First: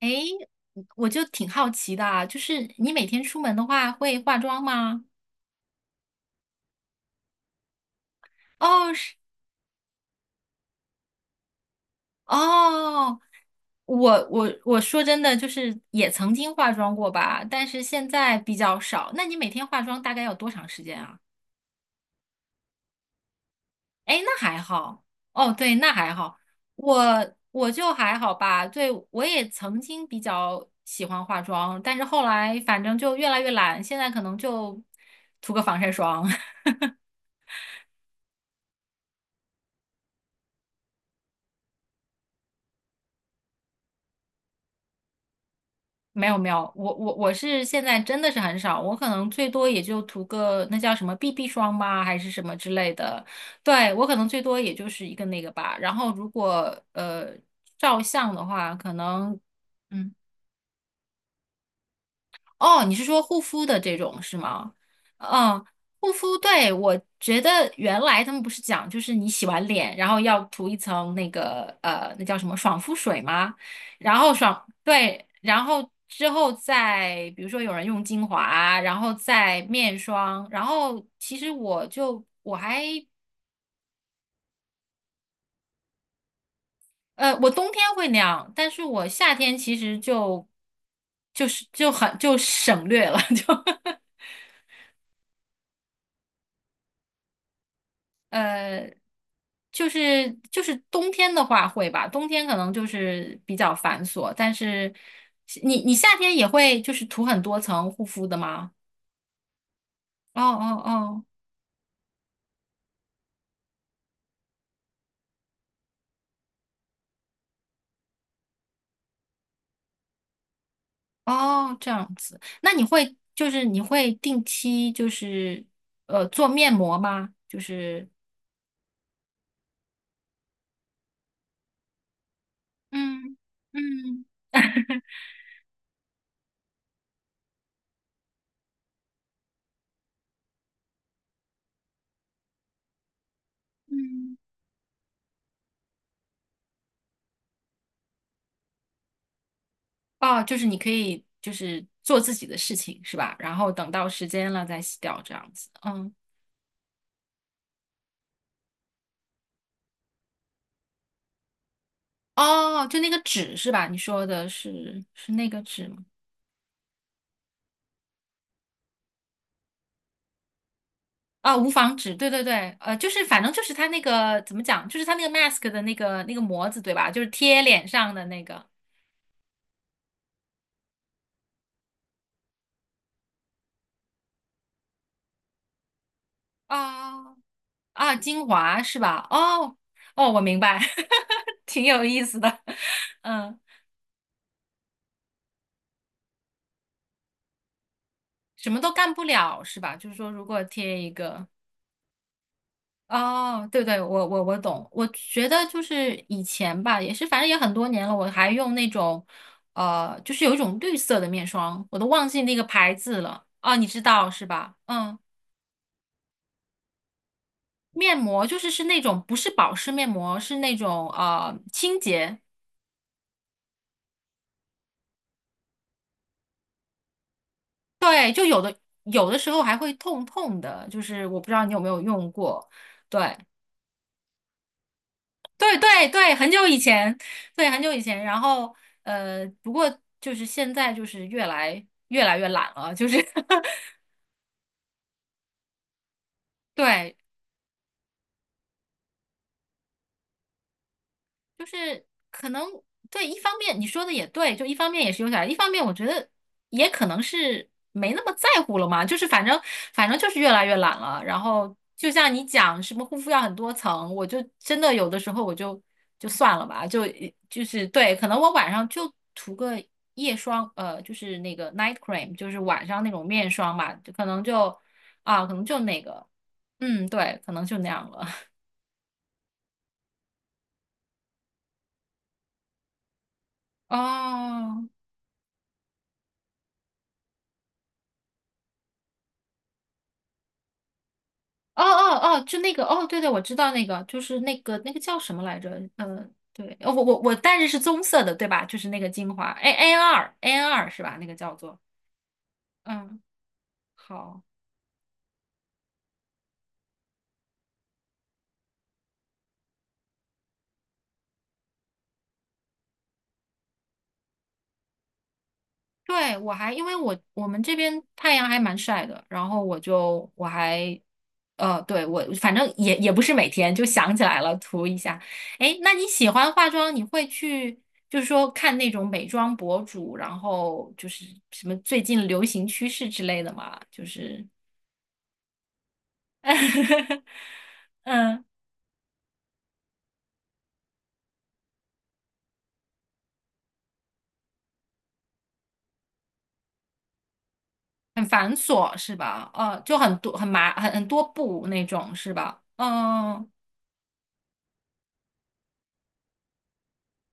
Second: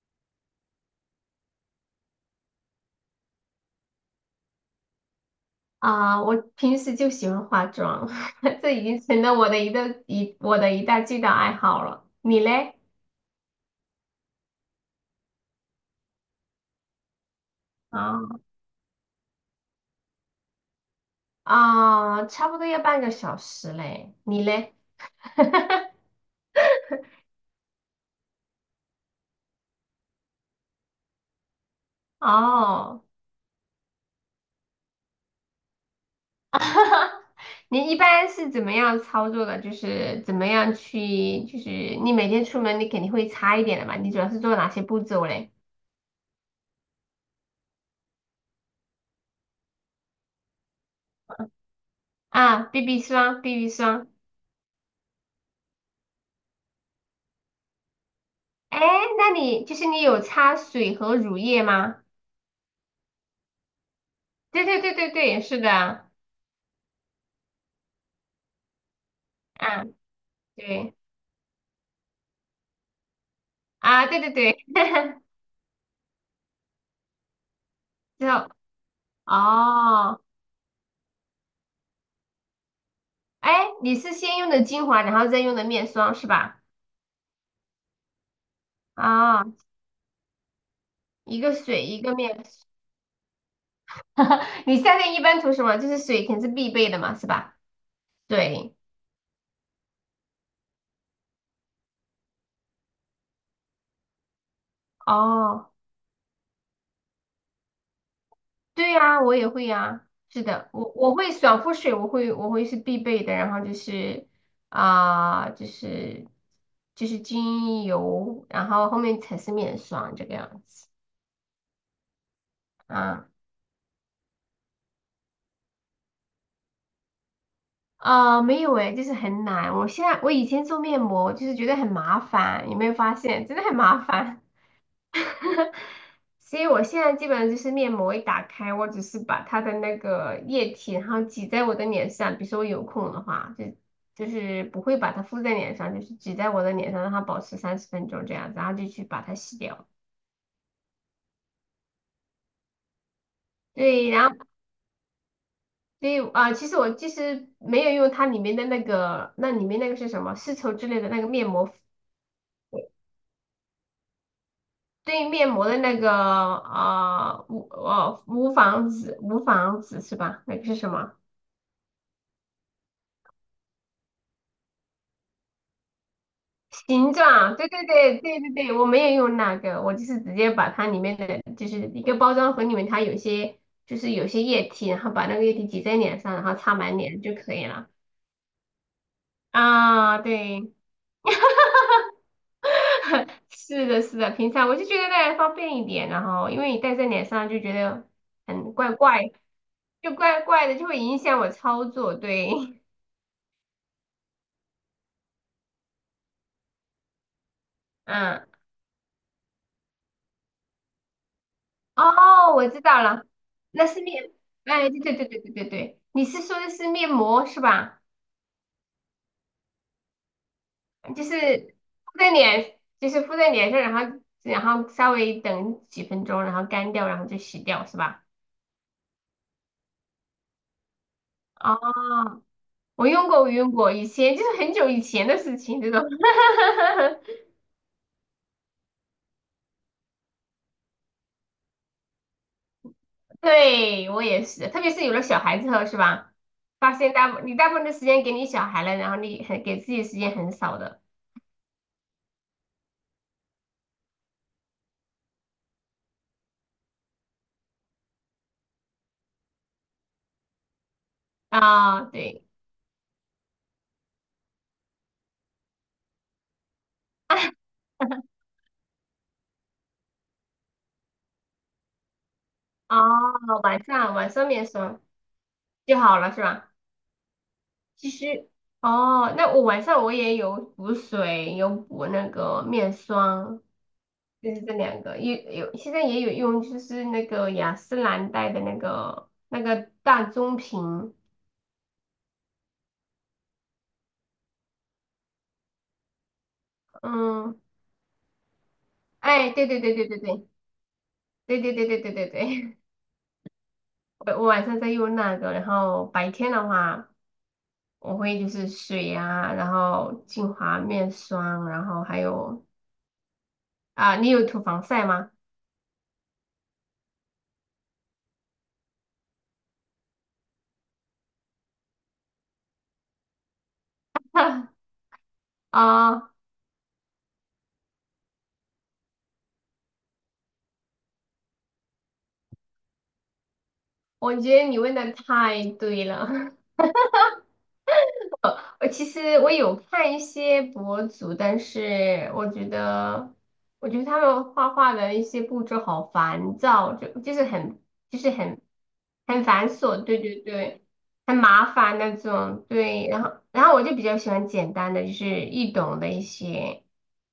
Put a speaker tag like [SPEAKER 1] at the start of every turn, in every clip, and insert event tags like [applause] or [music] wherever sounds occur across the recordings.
[SPEAKER 1] 诶，我就挺好奇的啊，就是你每天出门的话会化妆吗？
[SPEAKER 2] 我平时就喜欢化妆，[laughs] 这已
[SPEAKER 1] 哦，
[SPEAKER 2] 经
[SPEAKER 1] 是
[SPEAKER 2] 成了我的一个一我的最大爱好了。你嘞？
[SPEAKER 1] 哦，我说真的，就是也曾经化妆过吧，但是现
[SPEAKER 2] 啊，
[SPEAKER 1] 在比较少。那你每天化妆大概要多长时间啊？
[SPEAKER 2] 差不多要半个小时嘞。
[SPEAKER 1] 哎，那
[SPEAKER 2] 你
[SPEAKER 1] 还
[SPEAKER 2] 嘞？
[SPEAKER 1] 好。哦，对，那
[SPEAKER 2] [laughs]
[SPEAKER 1] 还好。我就还好吧，对，我也曾经比较喜欢化妆，但是后来反正
[SPEAKER 2] 哦，
[SPEAKER 1] 就越来越懒，现在可能就涂个防晒霜。[laughs]
[SPEAKER 2] [laughs] 你一般是怎么样操作的？就是怎么样去，就是你每天出门你肯定会擦一点的嘛。你主要是做哪些步骤嘞？
[SPEAKER 1] 没有没有，我是现在真的是很少，我可能最多也就涂个那叫什么 BB 霜吧，还是什么之类
[SPEAKER 2] BB
[SPEAKER 1] 的。
[SPEAKER 2] 霜，BB
[SPEAKER 1] 对，我
[SPEAKER 2] 霜。
[SPEAKER 1] 可能最多也就是一个那个吧。然后如果照相的话，
[SPEAKER 2] 哎，
[SPEAKER 1] 可
[SPEAKER 2] 那
[SPEAKER 1] 能。
[SPEAKER 2] 你就是你
[SPEAKER 1] 嗯。
[SPEAKER 2] 有擦水和乳液吗？
[SPEAKER 1] 哦，你是说护肤的这种是
[SPEAKER 2] 对
[SPEAKER 1] 吗？
[SPEAKER 2] 对对对对，是
[SPEAKER 1] 嗯，
[SPEAKER 2] 的。
[SPEAKER 1] 护肤，对，我觉得原来他们不是讲，就是你洗完
[SPEAKER 2] 嗯，
[SPEAKER 1] 脸，然后要涂一
[SPEAKER 2] 对
[SPEAKER 1] 层那个那叫什么爽肤水吗？
[SPEAKER 2] 啊，
[SPEAKER 1] 然
[SPEAKER 2] 对对
[SPEAKER 1] 后
[SPEAKER 2] 对，
[SPEAKER 1] 爽，
[SPEAKER 2] [laughs]
[SPEAKER 1] 对，然后之后再比如说有人用精
[SPEAKER 2] 之后，
[SPEAKER 1] 华，然后再面
[SPEAKER 2] 哦，
[SPEAKER 1] 霜，然后其实我就我还
[SPEAKER 2] 哎，你是先用的精华，然后再用的面霜是吧？
[SPEAKER 1] 我冬天会那样，但是我夏
[SPEAKER 2] 啊、
[SPEAKER 1] 天其实就
[SPEAKER 2] 一
[SPEAKER 1] 就
[SPEAKER 2] 个
[SPEAKER 1] 是
[SPEAKER 2] 水
[SPEAKER 1] 就
[SPEAKER 2] 一个
[SPEAKER 1] 很
[SPEAKER 2] 面
[SPEAKER 1] 就
[SPEAKER 2] 霜，
[SPEAKER 1] 省略了，[laughs] 就
[SPEAKER 2] [laughs] 你夏天一般涂什么？就是水肯定是必备的嘛，是吧？对，
[SPEAKER 1] 呃，就是冬天的话会吧，冬天可能就是比较繁琐，但是
[SPEAKER 2] 哦，
[SPEAKER 1] 你夏天也会就是涂很多层护肤的吗？
[SPEAKER 2] 对呀、我也会呀、
[SPEAKER 1] 哦
[SPEAKER 2] 是的，我
[SPEAKER 1] 哦
[SPEAKER 2] 会爽肤水，我会是必备的，然后就是啊、就是就是精油，然后后面才是面霜这个样子。
[SPEAKER 1] 哦哦，这样子，那你会
[SPEAKER 2] 啊。
[SPEAKER 1] 就是你会定期就是做面膜吗？就是
[SPEAKER 2] 没有诶，就是很难。我现在我以前做面膜就是觉得很麻烦，有没有发
[SPEAKER 1] 嗯
[SPEAKER 2] 现？真的很麻
[SPEAKER 1] 嗯
[SPEAKER 2] 烦。所以我现在基本上就是面膜一打开，我只是把它的那个液体，然后挤在我的脸上。比如说我有空的话，就就
[SPEAKER 1] 嗯，
[SPEAKER 2] 是不会把它敷在脸上，就是挤在我的脸上，让它保持30分钟这样子，然后就去把它洗掉。
[SPEAKER 1] 哦，就是你可以就是做自己的事情是吧？然后等到
[SPEAKER 2] 对，
[SPEAKER 1] 时
[SPEAKER 2] 然后
[SPEAKER 1] 间了再洗掉这样子，
[SPEAKER 2] 所
[SPEAKER 1] 嗯。
[SPEAKER 2] 以其实没有用它里面的那个，那里面那个是什么丝绸之类的那个面膜
[SPEAKER 1] 哦，就那个纸是吧？你说的是
[SPEAKER 2] 对
[SPEAKER 1] 是那
[SPEAKER 2] 面
[SPEAKER 1] 个
[SPEAKER 2] 膜的
[SPEAKER 1] 纸
[SPEAKER 2] 那
[SPEAKER 1] 吗？
[SPEAKER 2] 个无纺织是吧？那个是什么
[SPEAKER 1] 啊、无纺纸，对对对，就是反正就是它那个怎么讲，就是它那个 mask 的那个模子，对吧？
[SPEAKER 2] 形
[SPEAKER 1] 就是
[SPEAKER 2] 状？
[SPEAKER 1] 贴
[SPEAKER 2] 对对
[SPEAKER 1] 脸上
[SPEAKER 2] 对
[SPEAKER 1] 的
[SPEAKER 2] 对
[SPEAKER 1] 那
[SPEAKER 2] 对
[SPEAKER 1] 个
[SPEAKER 2] 对，我没有用那个，我就是直接把它里面的就是一个包装盒里面它有些液体，然后把那个液体挤在脸上，然后擦满脸就
[SPEAKER 1] 啊
[SPEAKER 2] 可以了。
[SPEAKER 1] 啊，精华是吧？哦
[SPEAKER 2] 啊，
[SPEAKER 1] 哦，我明
[SPEAKER 2] 对，
[SPEAKER 1] 白，[laughs] 挺有意思的，[laughs]
[SPEAKER 2] [laughs]
[SPEAKER 1] 嗯，
[SPEAKER 2] 是的，是的，平常我就觉得那样方便一点，然后因为你戴在脸上就觉得
[SPEAKER 1] 什
[SPEAKER 2] 很
[SPEAKER 1] 么都
[SPEAKER 2] 怪
[SPEAKER 1] 干不
[SPEAKER 2] 怪，
[SPEAKER 1] 了是吧？就是
[SPEAKER 2] 就
[SPEAKER 1] 说，
[SPEAKER 2] 怪
[SPEAKER 1] 如果
[SPEAKER 2] 怪的，就会
[SPEAKER 1] 贴一
[SPEAKER 2] 影响
[SPEAKER 1] 个。
[SPEAKER 2] 我操作，对。[laughs]
[SPEAKER 1] 哦，对对，我懂。我觉得就是以前吧，也是反正也很多年了，我
[SPEAKER 2] 嗯，
[SPEAKER 1] 还用那种，就是有一种绿色的面霜，我都忘记
[SPEAKER 2] 哦，
[SPEAKER 1] 那个
[SPEAKER 2] 我知
[SPEAKER 1] 牌
[SPEAKER 2] 道
[SPEAKER 1] 子
[SPEAKER 2] 了，
[SPEAKER 1] 了。哦，你
[SPEAKER 2] 那
[SPEAKER 1] 知
[SPEAKER 2] 是面，
[SPEAKER 1] 道是吧？
[SPEAKER 2] 哎，对对
[SPEAKER 1] 嗯，
[SPEAKER 2] 对对对对对，你是说的是面膜是吧？
[SPEAKER 1] 面膜就是那种不是保湿面膜，是那种
[SPEAKER 2] 就是
[SPEAKER 1] 清
[SPEAKER 2] 敷在
[SPEAKER 1] 洁。
[SPEAKER 2] 脸，就是敷在脸上，然后稍微等几分钟，然后干掉，然后就洗掉是吧？
[SPEAKER 1] 对，就有的时候还会痛痛的，就是我不知道你有没有用
[SPEAKER 2] 哦，
[SPEAKER 1] 过。
[SPEAKER 2] 我用
[SPEAKER 1] 对。
[SPEAKER 2] 过，我用过，以前就是很久以前的事
[SPEAKER 1] 对
[SPEAKER 2] 情，这种，
[SPEAKER 1] 对对，很久以前，
[SPEAKER 2] [laughs]
[SPEAKER 1] 对，很久以前。然后，不过就是现在就是越来越懒了，就是
[SPEAKER 2] 对，
[SPEAKER 1] [laughs]
[SPEAKER 2] 我也是，特别是有了小孩之后是吧？发现
[SPEAKER 1] 对，
[SPEAKER 2] 你大部分的时间给你小孩了，然后你很给自己的时间很少的，
[SPEAKER 1] 就是可能对，一方面你说的也对，就一方面也是有点儿，一方面我觉得也可能是没那么在乎了嘛，就是反正就是越来越懒了。然后
[SPEAKER 2] 啊，
[SPEAKER 1] 就像你
[SPEAKER 2] 对。
[SPEAKER 1] 讲什么护肤要很多层，我就真的有的时候我就算了吧，就是对，可能我晚上就涂个夜霜，就是那个 night cream，就是晚
[SPEAKER 2] 哦，
[SPEAKER 1] 上那种面霜
[SPEAKER 2] 晚
[SPEAKER 1] 吧，就
[SPEAKER 2] 上
[SPEAKER 1] 可
[SPEAKER 2] 晚
[SPEAKER 1] 能
[SPEAKER 2] 上面
[SPEAKER 1] 就
[SPEAKER 2] 霜
[SPEAKER 1] 啊，可能就
[SPEAKER 2] 就
[SPEAKER 1] 那
[SPEAKER 2] 好
[SPEAKER 1] 个，
[SPEAKER 2] 了是吧？
[SPEAKER 1] 嗯，对，可能就那样
[SPEAKER 2] 其
[SPEAKER 1] 了。
[SPEAKER 2] 实，哦，那我晚上我也有补水，有补那个面霜，
[SPEAKER 1] [laughs]
[SPEAKER 2] 就是这
[SPEAKER 1] 哦，
[SPEAKER 2] 两个，有现在也有用，就是那个雅诗兰黛的那个那个大棕瓶，
[SPEAKER 1] 哦哦哦，就那个哦，对对，我知道那个，就是那个叫什么来着？嗯、对，哦我戴
[SPEAKER 2] 嗯，
[SPEAKER 1] 着是棕色的，对吧？就是那个精华
[SPEAKER 2] 哎，对
[SPEAKER 1] ，A
[SPEAKER 2] 对对
[SPEAKER 1] N
[SPEAKER 2] 对对
[SPEAKER 1] 二
[SPEAKER 2] 对
[SPEAKER 1] N 二是吧？那个叫
[SPEAKER 2] 对对
[SPEAKER 1] 做，
[SPEAKER 2] 对对对对对，
[SPEAKER 1] 嗯，
[SPEAKER 2] [laughs] 我
[SPEAKER 1] 好，
[SPEAKER 2] 晚上在用那个，然后白天的话我会就是水啊，然后精华面霜，然后还有啊，你有涂防晒吗？
[SPEAKER 1] 对我还因为我们这边太阳还蛮晒的，然后我就我还对我反正也不是每天就想起来了涂一下。哎，那你
[SPEAKER 2] 啊，
[SPEAKER 1] 喜欢化妆，你会去？就是说，看那种美妆博主，然后就是什么最近流行趋势之类的吗？就
[SPEAKER 2] 我
[SPEAKER 1] 是
[SPEAKER 2] 觉得你问的太对了，[laughs]
[SPEAKER 1] [laughs] 嗯，
[SPEAKER 2] 我其实我有看一些博主，但是我觉得，他们画画的一些步骤好烦躁，就就是很就
[SPEAKER 1] 很
[SPEAKER 2] 是
[SPEAKER 1] 繁
[SPEAKER 2] 很
[SPEAKER 1] 琐是
[SPEAKER 2] 很
[SPEAKER 1] 吧？
[SPEAKER 2] 繁
[SPEAKER 1] 哦，就
[SPEAKER 2] 琐，
[SPEAKER 1] 很
[SPEAKER 2] 对
[SPEAKER 1] 多
[SPEAKER 2] 对
[SPEAKER 1] 很麻
[SPEAKER 2] 对，
[SPEAKER 1] 很很多
[SPEAKER 2] 很
[SPEAKER 1] 步
[SPEAKER 2] 麻
[SPEAKER 1] 那
[SPEAKER 2] 烦那
[SPEAKER 1] 种是吧？
[SPEAKER 2] 种，对。然后
[SPEAKER 1] 嗯，
[SPEAKER 2] 然后我就比较喜欢简单的，就是易懂的一些。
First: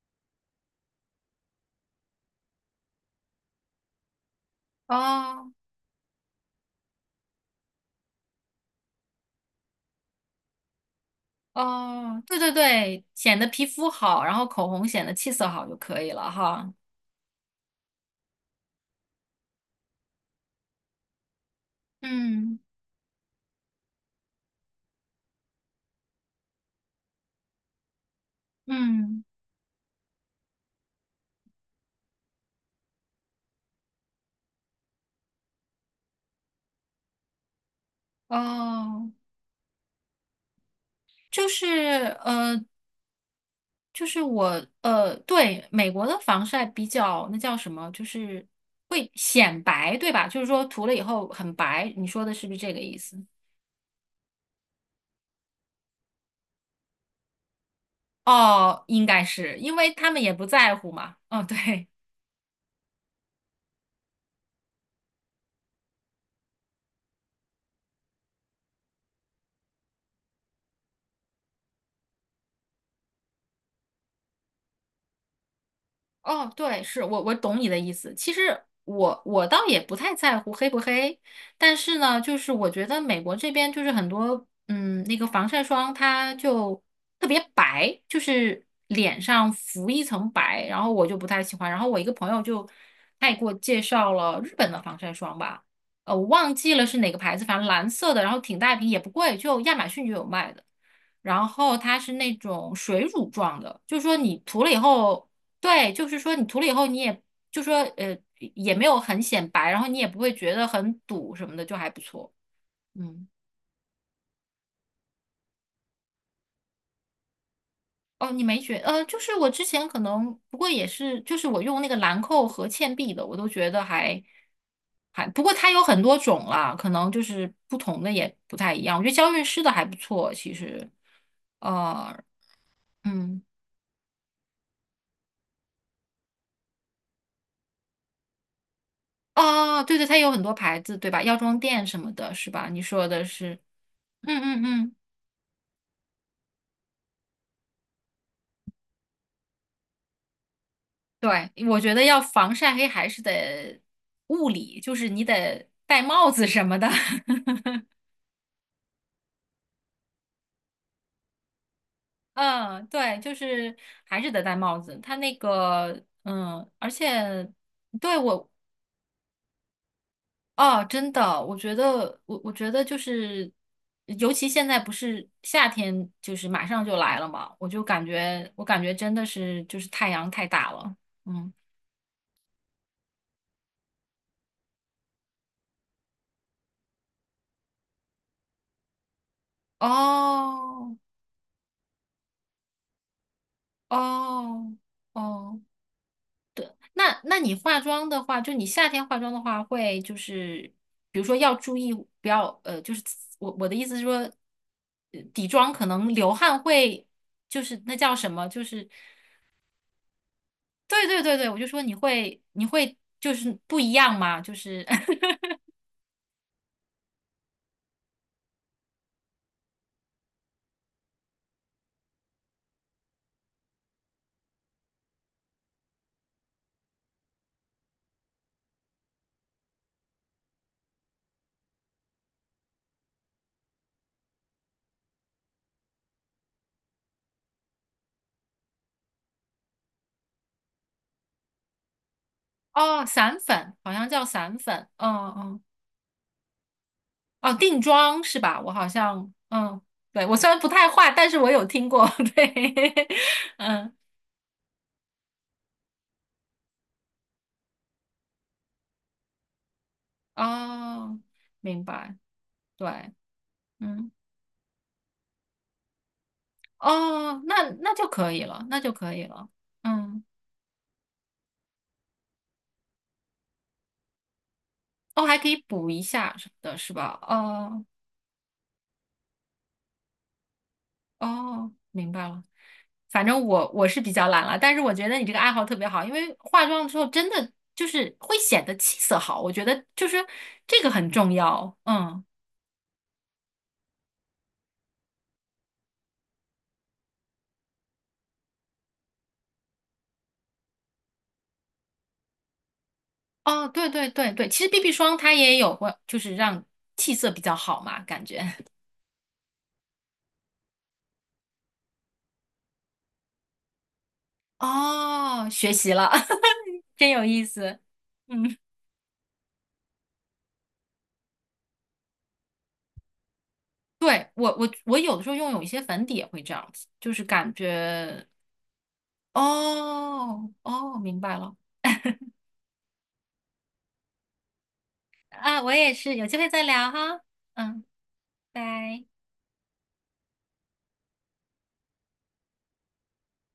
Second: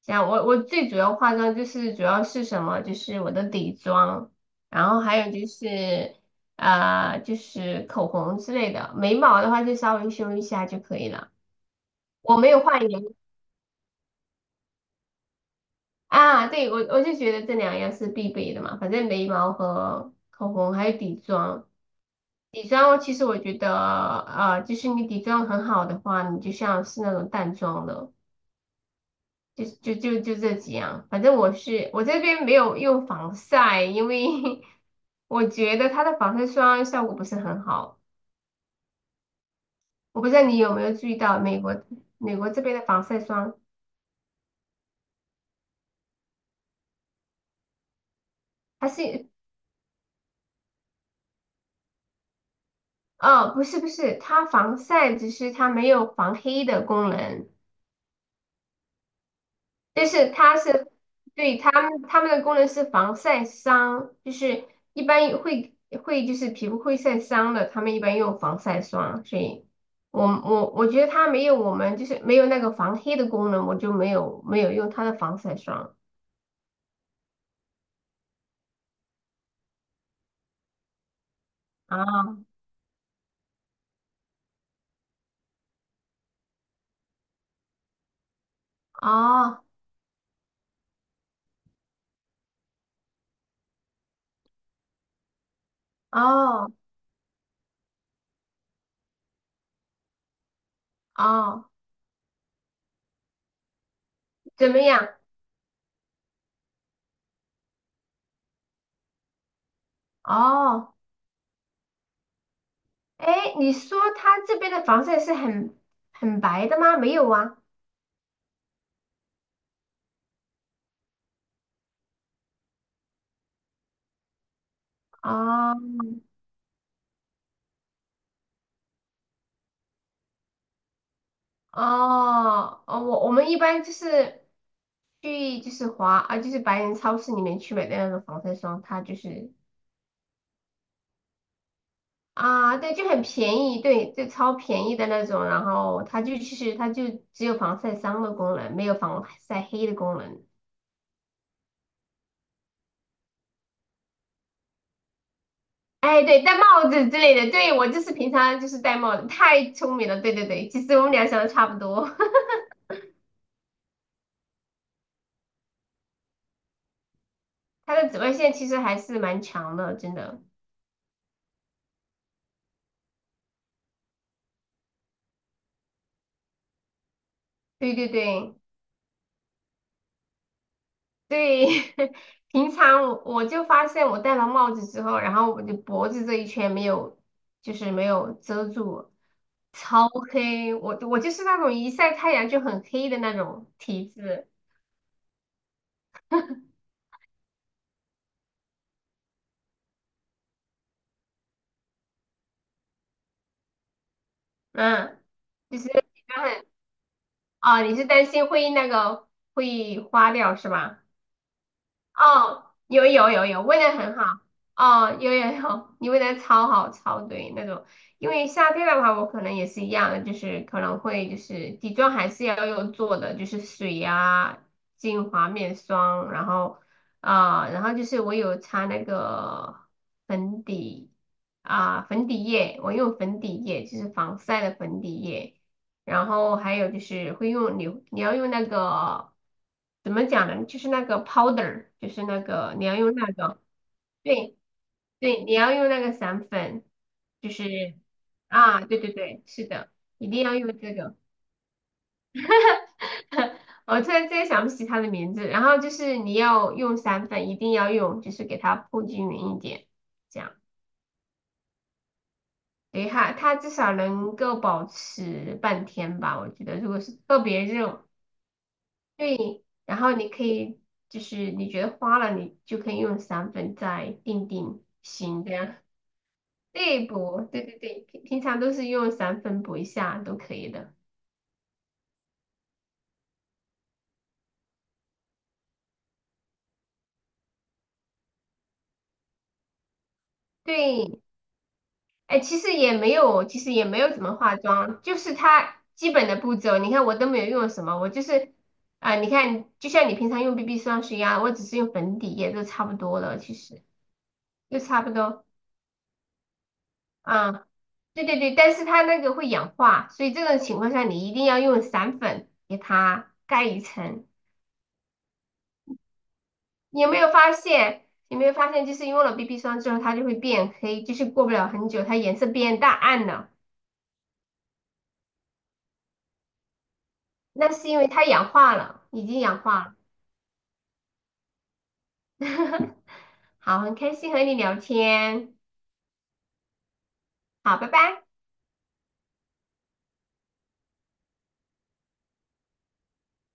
[SPEAKER 2] 像我最主要化妆就是主要是什么，就是我的底妆，然后还有就
[SPEAKER 1] 哦
[SPEAKER 2] 是。就是口红之类的，眉毛的话就稍微修一下就可以了。
[SPEAKER 1] 哦，
[SPEAKER 2] 我
[SPEAKER 1] 对
[SPEAKER 2] 没
[SPEAKER 1] 对
[SPEAKER 2] 有画眼，
[SPEAKER 1] 对，显得皮肤好，然后口红显得气色好就可以了
[SPEAKER 2] 啊，对，
[SPEAKER 1] 哈。
[SPEAKER 2] 我就觉得这两样是必备的嘛，反正眉毛和口红还有底妆。
[SPEAKER 1] 嗯
[SPEAKER 2] 底妆其实我觉得，就是你底妆很好的话，你就像是那种淡妆了，
[SPEAKER 1] 嗯，
[SPEAKER 2] 就这几样。反正我这边没有用防晒，因为 [laughs] 我觉得它的防晒霜效果不是很好。
[SPEAKER 1] 哦，
[SPEAKER 2] 我不知道你有没有注意到
[SPEAKER 1] 就是
[SPEAKER 2] 美国这
[SPEAKER 1] 呃，
[SPEAKER 2] 边的防晒霜，
[SPEAKER 1] 就是我对，美国的防晒比较那叫什么，就是
[SPEAKER 2] 它
[SPEAKER 1] 会
[SPEAKER 2] 是，
[SPEAKER 1] 显白，对吧？就是说涂了以后很白，你说的是不是这个意思？
[SPEAKER 2] 哦，不是不是，它防晒只是它没有防黑的功能，
[SPEAKER 1] 哦，应该是因为
[SPEAKER 2] 但
[SPEAKER 1] 他们
[SPEAKER 2] 是
[SPEAKER 1] 也不
[SPEAKER 2] 它
[SPEAKER 1] 在
[SPEAKER 2] 是，
[SPEAKER 1] 乎嘛。哦，
[SPEAKER 2] 对，它
[SPEAKER 1] 对。
[SPEAKER 2] 们它们的功能是防晒伤，就是一般也会就是皮肤会晒伤的，他们一般用防晒霜，所以我觉得它没有我们就是没有那个防黑的功能，我就没有用它的防晒霜，
[SPEAKER 1] 哦，对，是我懂你的意思。其实我倒也不太在乎黑不黑，但是呢，就
[SPEAKER 2] 啊，
[SPEAKER 1] 是我觉得美国这边就是很多那个防晒霜它就特别白，就是脸上
[SPEAKER 2] 哦
[SPEAKER 1] 浮一层白，然后我就不太喜欢。然后我一个朋友就他也给我介绍了日本的防晒霜吧，我忘
[SPEAKER 2] 哦
[SPEAKER 1] 记了是哪个牌子，反正蓝色的，然后挺大一瓶，也不贵，就亚马逊就有卖的。然
[SPEAKER 2] 哦，
[SPEAKER 1] 后它是那种水乳状的，就是说你涂
[SPEAKER 2] 怎
[SPEAKER 1] 了以
[SPEAKER 2] 么样？
[SPEAKER 1] 后。对，就是说你涂了以后，你也就说也没有很显白，然后你也不会觉得
[SPEAKER 2] 哦，
[SPEAKER 1] 很堵什么的，就还不错。嗯，
[SPEAKER 2] 哎，你说它这边的防晒是很白的吗？没有啊。
[SPEAKER 1] 哦，你没觉呃，就是我之前可能不过也是，就是我用那个兰蔻和倩碧的，我都觉得还，不过它
[SPEAKER 2] 哦
[SPEAKER 1] 有很多种啦，可能就是不同的也不太一样。我觉得娇韵诗的还不错，其实，呃，
[SPEAKER 2] 哦哦，我
[SPEAKER 1] 嗯，
[SPEAKER 2] 们一般就是去就是华啊，就是白人超市里面去买的那种防晒霜，它就是
[SPEAKER 1] 哦，对对，它有很多牌子，对吧？药妆店什么的，是吧？
[SPEAKER 2] 啊，
[SPEAKER 1] 你
[SPEAKER 2] 对，
[SPEAKER 1] 说
[SPEAKER 2] 就很
[SPEAKER 1] 的是，
[SPEAKER 2] 便宜，对，就
[SPEAKER 1] 嗯
[SPEAKER 2] 超
[SPEAKER 1] 嗯
[SPEAKER 2] 便
[SPEAKER 1] 嗯。
[SPEAKER 2] 宜的那种，然后它就其实它就只有防晒伤的功能，没有防晒黑的功能。
[SPEAKER 1] 对，我觉得要防晒黑还是得物理，就是你得戴
[SPEAKER 2] 哎，
[SPEAKER 1] 帽
[SPEAKER 2] 对，
[SPEAKER 1] 子
[SPEAKER 2] 戴
[SPEAKER 1] 什么的。
[SPEAKER 2] 帽子之类的，
[SPEAKER 1] [laughs]
[SPEAKER 2] 对，我就是平常就是戴帽子，太聪明了，对对对，其实我们俩想的差不多，
[SPEAKER 1] 嗯，对，就是还是得戴帽子。它那个，嗯，而且
[SPEAKER 2] [laughs] 它的
[SPEAKER 1] 对
[SPEAKER 2] 紫外
[SPEAKER 1] 我，
[SPEAKER 2] 线其实还是蛮强的，真的，
[SPEAKER 1] 哦，真的，我觉得，我觉得就是，尤其现在不是夏天，就是马上就来了嘛，我就
[SPEAKER 2] 对
[SPEAKER 1] 感
[SPEAKER 2] 对
[SPEAKER 1] 觉，
[SPEAKER 2] 对。
[SPEAKER 1] 我感觉真的是就是太阳太大了。嗯，
[SPEAKER 2] 对，[laughs] 平常我就发现我戴了帽子之后，然后我的脖子这一圈没有，就是没有遮住，超黑。
[SPEAKER 1] 哦，
[SPEAKER 2] 我就是那种一晒太阳就很黑的那种体质，
[SPEAKER 1] 哦，哦。那你化妆的话，就你夏天化妆的话，会就是比如说要注意不要就是我的意思是说，
[SPEAKER 2] 嗯，
[SPEAKER 1] 底妆
[SPEAKER 2] 就
[SPEAKER 1] 可
[SPEAKER 2] 是
[SPEAKER 1] 能流汗
[SPEAKER 2] 很，
[SPEAKER 1] 会就是
[SPEAKER 2] 啊，
[SPEAKER 1] 那
[SPEAKER 2] 你是
[SPEAKER 1] 叫
[SPEAKER 2] 担
[SPEAKER 1] 什
[SPEAKER 2] 心
[SPEAKER 1] 么，就
[SPEAKER 2] 会
[SPEAKER 1] 是
[SPEAKER 2] 那个会花掉是吧？
[SPEAKER 1] 对对对对，我就说你会你
[SPEAKER 2] 哦，
[SPEAKER 1] 会
[SPEAKER 2] 有有
[SPEAKER 1] 就
[SPEAKER 2] 有
[SPEAKER 1] 是
[SPEAKER 2] 有，
[SPEAKER 1] 不
[SPEAKER 2] 问的
[SPEAKER 1] 一样
[SPEAKER 2] 很好。
[SPEAKER 1] 嘛，就是
[SPEAKER 2] 哦，有有有，你问的超好超对那种。因为夏天的话，我可能也是一样的，就是可能会就是底妆还是要用做的，就是水呀、精华、面霜，然后然后就是我有擦那个粉底粉底液，我用粉底液，就是防晒的粉底液。然后还有就是会用你要用那个怎么讲呢？就是那个 powder,就是那
[SPEAKER 1] [laughs]
[SPEAKER 2] 个你要
[SPEAKER 1] 哦
[SPEAKER 2] 用那
[SPEAKER 1] 散
[SPEAKER 2] 个
[SPEAKER 1] 粉好像叫散
[SPEAKER 2] 对
[SPEAKER 1] 粉，嗯
[SPEAKER 2] 对，你
[SPEAKER 1] 嗯
[SPEAKER 2] 要用那个散粉，就
[SPEAKER 1] 哦定
[SPEAKER 2] 是
[SPEAKER 1] 妆是吧？我
[SPEAKER 2] 啊，
[SPEAKER 1] 好
[SPEAKER 2] 对对
[SPEAKER 1] 像
[SPEAKER 2] 对，是
[SPEAKER 1] 嗯
[SPEAKER 2] 的，
[SPEAKER 1] 对
[SPEAKER 2] 一
[SPEAKER 1] 我
[SPEAKER 2] 定
[SPEAKER 1] 虽
[SPEAKER 2] 要
[SPEAKER 1] 然不
[SPEAKER 2] 用
[SPEAKER 1] 太
[SPEAKER 2] 这
[SPEAKER 1] 化，
[SPEAKER 2] 个。
[SPEAKER 1] 但是我有听过，[laughs] 对 [laughs]
[SPEAKER 2] [laughs]
[SPEAKER 1] 嗯
[SPEAKER 2] 我突然之间想不起它的名字。然后就是你要用散粉，一定要用，就是给它铺均匀一点，这样。
[SPEAKER 1] 哦明白
[SPEAKER 2] 对，
[SPEAKER 1] 对
[SPEAKER 2] 它它至少
[SPEAKER 1] 嗯。
[SPEAKER 2] 能够保持半天吧，我觉得。如果是特
[SPEAKER 1] 哦，
[SPEAKER 2] 别
[SPEAKER 1] 那
[SPEAKER 2] 热。
[SPEAKER 1] 就可以了，那就可以了。
[SPEAKER 2] 对，然后
[SPEAKER 1] 嗯，
[SPEAKER 2] 你可以就是你觉得花了，你就可以用散粉再定定
[SPEAKER 1] 哦，还
[SPEAKER 2] 型
[SPEAKER 1] 可
[SPEAKER 2] 这
[SPEAKER 1] 以
[SPEAKER 2] 样。
[SPEAKER 1] 补一下什么的，是
[SPEAKER 2] 对
[SPEAKER 1] 吧？
[SPEAKER 2] 补，对对
[SPEAKER 1] 哦
[SPEAKER 2] 对，平常都是用散粉补一下都可以的。
[SPEAKER 1] 哦，明白了。反正我是比较懒了，但是我觉得你这个爱好特别好，因为化妆之后真的就是会显得气色好，我觉得就是这个很
[SPEAKER 2] 对，
[SPEAKER 1] 重要。嗯，
[SPEAKER 2] 哎，其实也没有，其实也没有怎么化妆，就是它基本的步骤，你看我都没有用什么，我就是你看就像你平常用 BB 霜是一样，我只是用粉底液都差不多了，其
[SPEAKER 1] 哦，
[SPEAKER 2] 实
[SPEAKER 1] 对对对对，其实
[SPEAKER 2] 就
[SPEAKER 1] BB
[SPEAKER 2] 差不
[SPEAKER 1] 霜它
[SPEAKER 2] 多。
[SPEAKER 1] 也有过，就是让气色比较
[SPEAKER 2] 啊，
[SPEAKER 1] 好嘛，感
[SPEAKER 2] 对对
[SPEAKER 1] 觉。
[SPEAKER 2] 对，但是它那个会氧化，所以这种情况下你一定要用散粉给它盖一层。
[SPEAKER 1] [laughs] 哦，学习了，[laughs]
[SPEAKER 2] 你
[SPEAKER 1] 真
[SPEAKER 2] 有没
[SPEAKER 1] 有
[SPEAKER 2] 有
[SPEAKER 1] 意
[SPEAKER 2] 发
[SPEAKER 1] 思。
[SPEAKER 2] 现？有没有
[SPEAKER 1] 嗯。
[SPEAKER 2] 发现，就是用了 BB 霜之后，它就会变黑，就是过不了很久，它颜色变淡暗了。
[SPEAKER 1] 对，我有的时候用有一些粉底也会这样子，就是感
[SPEAKER 2] 那是因为它
[SPEAKER 1] 觉
[SPEAKER 2] 氧化了，已经氧化了。
[SPEAKER 1] 哦哦，明白了
[SPEAKER 2] [laughs] 好，很开心和你聊天，
[SPEAKER 1] 啊，我也是，有机会再聊哈，
[SPEAKER 2] 好，
[SPEAKER 1] 嗯，
[SPEAKER 2] 拜拜。
[SPEAKER 1] 拜。